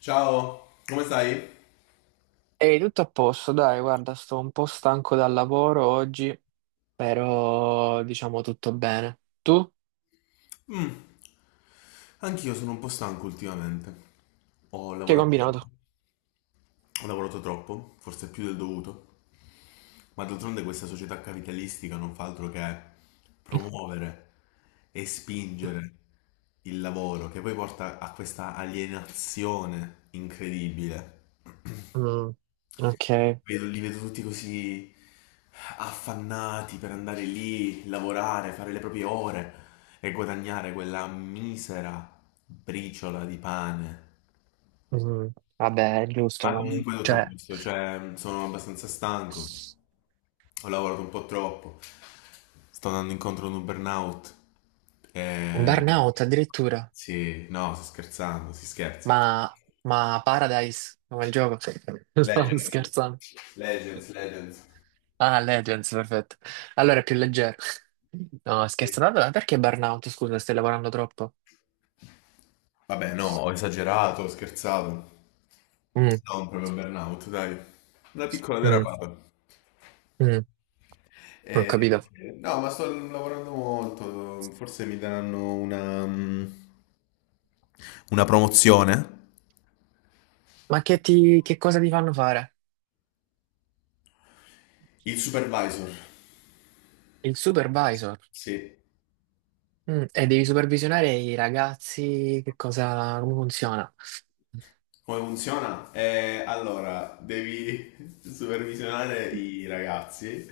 Ciao, come stai? Ehi, tutto a posto, dai, guarda, sto un po' stanco dal lavoro oggi, però diciamo tutto bene. Tu? Anch'io sono un po' stanco ultimamente. Ho Che hai lavorato troppo. combinato? Ho lavorato troppo, forse più del dovuto. Ma d'altronde questa società capitalistica non fa altro che promuovere e spingere il lavoro, che poi porta a questa alienazione incredibile. Mm, ok. Li vedo tutti così affannati per andare lì, lavorare, fare le proprie ore e guadagnare quella misera briciola di pane. Mm, vabbè, è giusto, Ma comunque tutto a cioè, posto, cioè sono abbastanza stanco, ho lavorato un po' troppo, sto andando incontro a un burnout. un E... burnout addirittura, Sì, no, sto scherzando, si scherza. ma Paradise, come il gioco? Sto Legends, scherzando. Legends, Legends. Ah, Legends, perfetto. Allora è più leggero. No, scherzando, allora perché burnout? Scusa, stai lavorando troppo? Vabbè, no, ho esagerato, ho scherzato. Mm, Non proprio burnout, dai. Una piccola mm, derapata. mm, non ho Eh, capito. no, ma sto lavorando molto, forse mi daranno una, una promozione. Ma che cosa ti fanno fare? Il supervisor, Il supervisor. sì. Mm, e devi supervisionare i ragazzi, che cosa, come funziona? Come funziona? Allora, devi supervisionare i ragazzi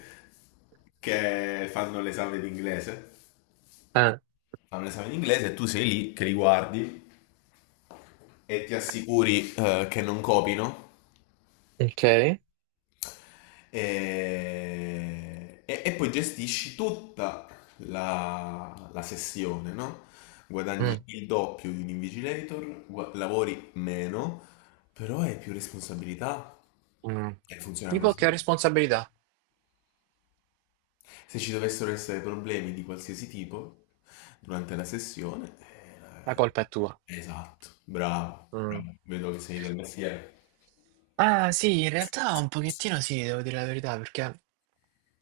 che fanno l'esame di inglese. Ah, Fanno l'esame di inglese e tu sei lì che li guardi e ti assicuri che non copino ok. e, e poi gestisci tutta la sessione, no? Guadagni Mm, il doppio di un invigilator, lavori meno, però hai più responsabilità. mm. E funziona Tipo così. che ho responsabilità, Se ci dovessero essere problemi di qualsiasi tipo durante la sessione, la colpa è tua. esatto, bravo, Mm. bravo, vedo che sei del mestiere. Ah, sì, in realtà un pochettino sì, devo dire la verità, perché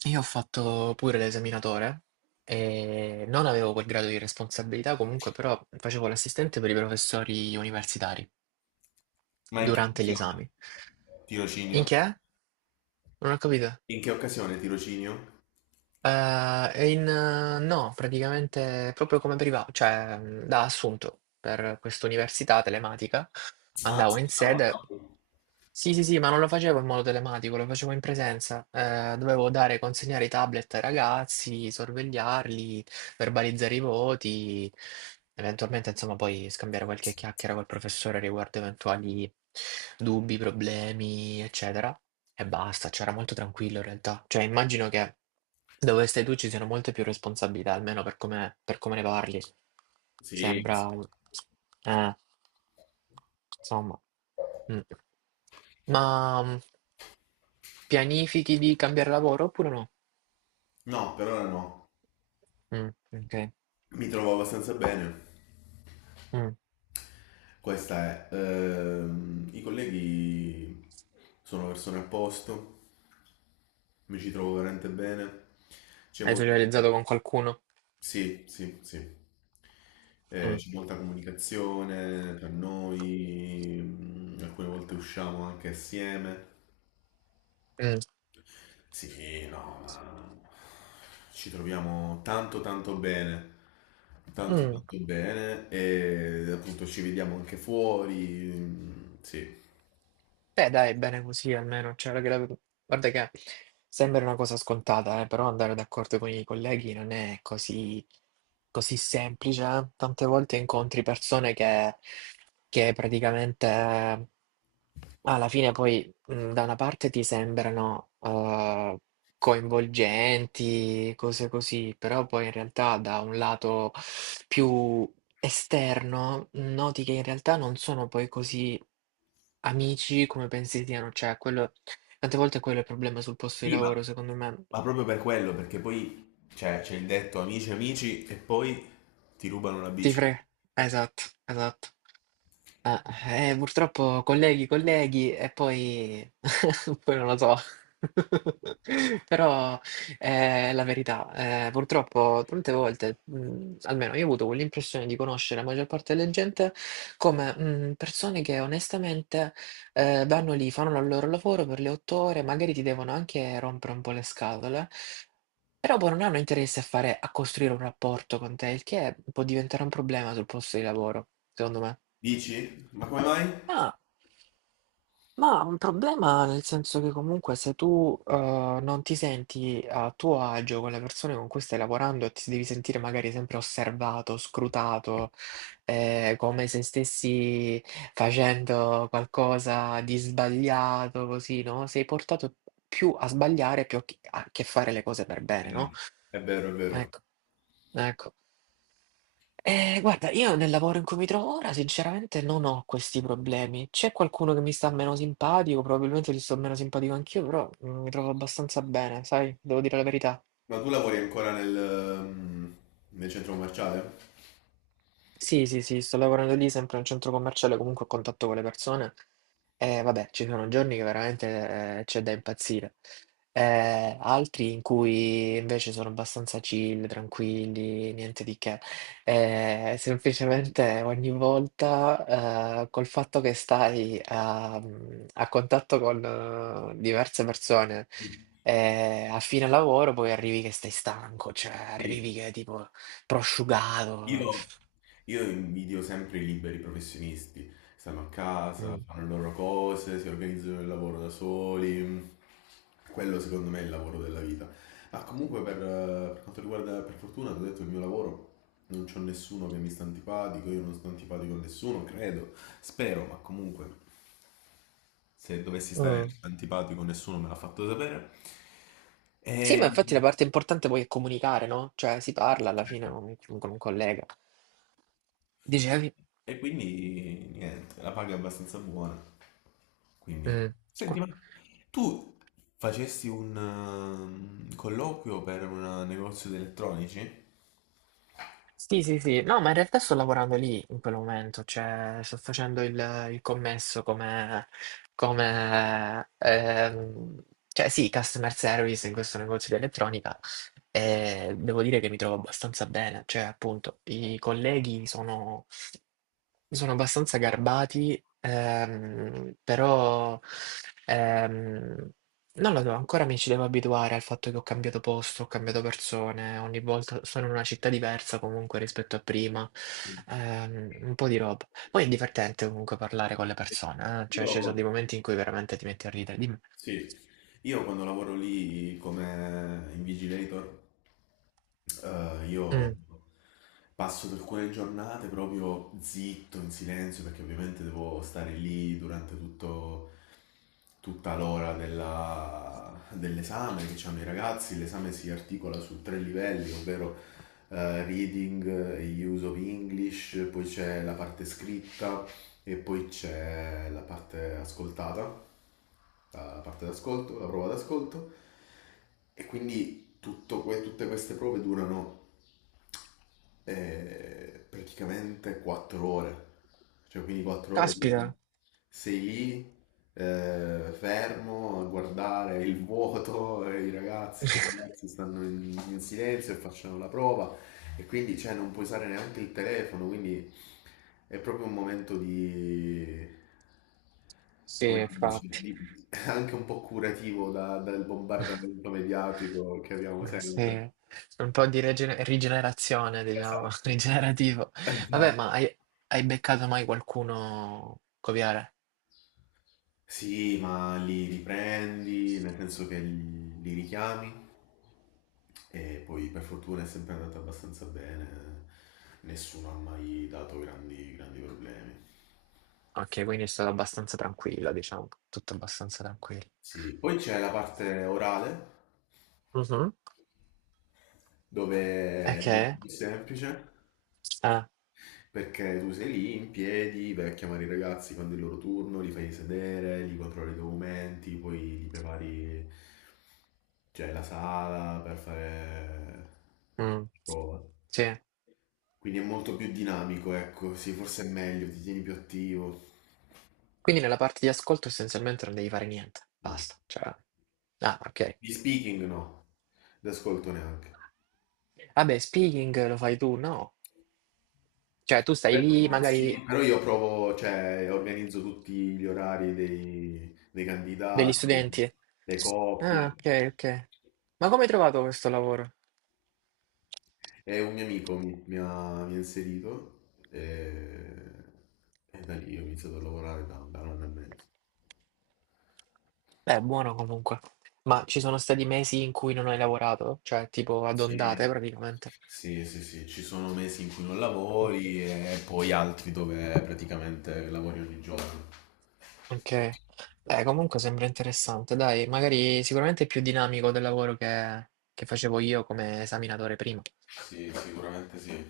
io ho fatto pure l'esaminatore e non avevo quel grado di responsabilità, comunque però facevo l'assistente per i professori universitari Ma in che durante gli occasione? esami. In Tirocinio? che? Non ho capito. In che occasione tirocinio? È in no, praticamente proprio come priva cioè, da assunto per questa università telematica. Ah, Andavo in sede, wow. sì, sì, sì, ma non lo facevo in modo telematico, lo facevo in presenza. Dovevo dare consegnare i tablet ai ragazzi, sorvegliarli, verbalizzare i voti, eventualmente, insomma, poi scambiare qualche chiacchiera col professore riguardo eventuali dubbi, problemi, eccetera. E basta, cioè era molto tranquillo in realtà. Cioè, immagino che dove stai tu ci siano molte più responsabilità, almeno per come ne parli. Sì, Sembra... sì. Eh, insomma... mm. Ma mm, pianifichi di cambiare lavoro oppure no? No, per ora no. Mm, ok. Mi trovo abbastanza bene. Mm. Questa è, i colleghi sono persone a posto, mi ci trovo veramente bene. C'è Hai socializzato con qualcuno? sì, sì, sì. Mm. C'è molta comunicazione tra noi, alcune volte usciamo anche assieme. Mm. Sì, no, ma ci troviamo tanto Mm. tanto bene e appunto ci vediamo anche fuori, sì. Beh, dai, bene così almeno. Cioè, guarda che sembra una cosa scontata, però andare d'accordo con i colleghi non è così semplice, eh. Tante volte incontri persone che praticamente alla fine poi mm, da una parte ti sembrano coinvolgenti, cose così, però poi in realtà da un lato più esterno, noti che in realtà non sono poi così amici come pensi siano, cioè quello tante volte quello è il problema sul posto di Sì, lavoro, secondo me. ma proprio per quello, perché poi cioè, c'è il detto amici amici e poi ti rubano la Ti bici. pre esatto, esatto. Purtroppo colleghi, colleghi e poi poi non lo so. Però, è la verità, purtroppo tante volte, almeno io ho avuto quell'impressione di conoscere la maggior parte delle gente come, persone che onestamente, vanno lì, fanno la loro lavoro per le 8 ore, magari ti devono anche rompere un po' le scatole, però poi non hanno interesse a costruire un rapporto con te, il che può diventare un problema sul posto di lavoro, secondo me. Dici? Ma come mai? Ah. Ma un problema nel senso che comunque se tu, non ti senti a tuo agio con le persone con cui stai lavorando e ti devi sentire magari sempre osservato, scrutato, come se stessi facendo qualcosa di sbagliato, così, no, sei portato più a sbagliare più a che fare le cose per È bene, no? vero. È vero, è vero. Ecco. Ecco. Guarda, io nel lavoro in cui mi trovo ora sinceramente non ho questi problemi. C'è qualcuno che mi sta meno simpatico, probabilmente gli sto meno simpatico anch'io, però, mi trovo abbastanza bene, sai, devo dire la verità. Ma tu lavori ancora nel centro commerciale? Sì, sì, sì, sto lavorando lì sempre in un centro commerciale, comunque a contatto con le persone. E vabbè, ci sono giorni che veramente c'è da impazzire. Altri in cui invece sono abbastanza chill, tranquilli, niente di che. Semplicemente ogni volta, col fatto che a contatto con diverse persone, Sì. A fine lavoro poi arrivi che stai stanco, cioè Sì. arrivi che tipo prosciugato. Io, Io invidio sempre i liberi professionisti. Stanno a casa, Mm. fanno le loro cose, si organizzano il lavoro da soli. Quello secondo me è il lavoro della vita. Ma comunque per quanto riguarda, per fortuna, ti ho detto il mio lavoro, non c'ho nessuno che mi sta antipatico, io non sto antipatico a nessuno, credo, spero, ma comunque se dovessi stare Mm. antipatico nessuno me l'ha fatto sapere. Sì, ma infatti la E, parte importante poi è comunicare, no? Cioè si parla alla certo. fine con un collega. Dicevi? E quindi niente, la paga è abbastanza buona. Quindi, Mm. senti, Qua- ma tu facesti un colloquio per un negozio di elettronici? Sì, sì, sì. No, ma in realtà sto lavorando lì in quel momento, cioè sto facendo il commesso come, come cioè sì, customer service in questo negozio di elettronica e devo dire che mi trovo abbastanza bene, cioè appunto i colleghi sono. Sono abbastanza garbati, però, ehm, non lo so, ancora mi ci devo abituare al fatto che ho cambiato posto, ho cambiato persone, ogni volta sono in una città diversa comunque rispetto a prima, Sì. Un po' di roba. Poi è divertente comunque parlare con le persone, cioè ci Io, sono dei momenti in cui veramente ti metti a ridere. Dimmi. sì, io quando lavoro lì come invigilator eh, io Mm. passo per alcune giornate proprio zitto, in silenzio, perché ovviamente devo stare lì durante tutta l'ora dell'esame che hanno i ragazzi. L'esame si articola su tre livelli, ovvero reading e use of English, poi c'è la parte scritta e poi c'è la parte ascoltata, la parte d'ascolto, la prova d'ascolto e quindi tutte queste prove durano praticamente 4 ore, cioè quindi 4 ore Caspita! sei lì fermo a guardare il vuoto, i ragazzi che ragazzi stanno in silenzio e facciano la prova e quindi cioè, non puoi usare neanche il telefono, quindi è proprio un momento di Sì, come dici, infatti. Anche un po' curativo dal bombardamento mediatico che abbiamo Eh sempre. sì, un po' di rigenerazione, diciamo, Esatto, rigenerativo. Vabbè, esatto. Hai beccato mai qualcuno copiare? Sì, ma li riprendi, nel senso che li richiami e poi per fortuna è sempre andata abbastanza bene, nessuno ha mai dato grandi, grandi problemi. Ok, quindi è stato abbastanza tranquillo, diciamo, tutto abbastanza tranquillo. Sì, poi c'è la parte orale Mhm. dove è molto Ok. più semplice. Ah, Perché tu sei lì in piedi, vai a chiamare i ragazzi quando è il loro turno, li fai sedere, li controlli i documenti, poi li prepari, cioè, la sala per fare mm, prova. sì. Quindi è molto più dinamico, ecco, sì, forse è meglio, ti tieni più attivo. Quindi nella parte di ascolto essenzialmente non devi fare niente, No. basta. Cioè... ah, ok. Di speaking no, d'ascolto neanche. Vabbè, speaking lo fai tu, no? Cioè, tu stai Per- lì, sì. magari... Però io provo, cioè, organizzo tutti gli orari dei degli candidati, studenti? le Ah, coppie. ok, ok. Ma come hai trovato questo lavoro? E un mio amico mi ha inserito e, e da lì ho iniziato a lavorare da 1 anno e mezzo. Beh, buono comunque. Ma ci sono stati mesi in cui non hai lavorato? Cioè, tipo ad ondate Sì. praticamente. Sì, sì, sì, ci sono mesi in cui non Mm. lavori e poi altri dove praticamente lavori ogni giorno. Ok. Beh, comunque sembra interessante. Dai, magari sicuramente è più dinamico del lavoro che facevo io come esaminatore prima. Sì, sicuramente sì.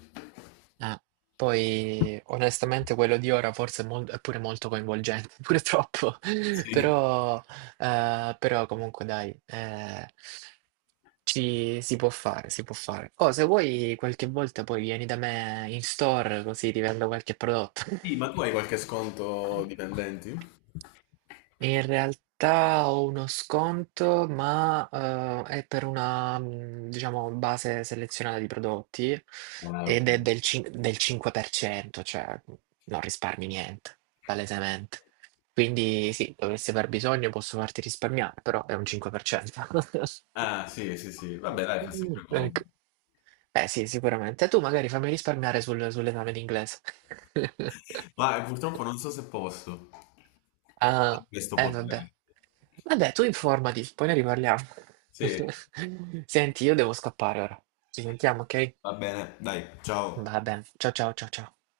Eh, poi onestamente quello di ora forse è, è pure molto coinvolgente, pure troppo, Sì. però, però comunque dai, si può fare, si può fare. Oh, se vuoi qualche volta poi vieni da me in store così ti vendo qualche prodotto. Sì, ma tu hai qualche sconto dipendenti? E in realtà ho uno sconto, ma, è per una, diciamo, base selezionata di prodotti Ah, ok. ed è del 5%, cioè, mhmm, non risparmi niente, palesemente. Quindi sì, dovessi aver bisogno posso farti risparmiare, però è un 5%. Ah, sì, sì, sì. Vabbè, dai, fa sempre comodo. Ecco. Eh sì, sicuramente. Tu magari fammi risparmiare sull'esame di inglese. Ma purtroppo non so se posso. Ah, Questo eh vabbè. potere. Vabbè, tu informati, poi ne riparliamo. Sì. Senti, io devo scappare ora. Ci sentiamo, ok? Va bene, dai, ciao. Va bene. Ciao ciao ciao ciao.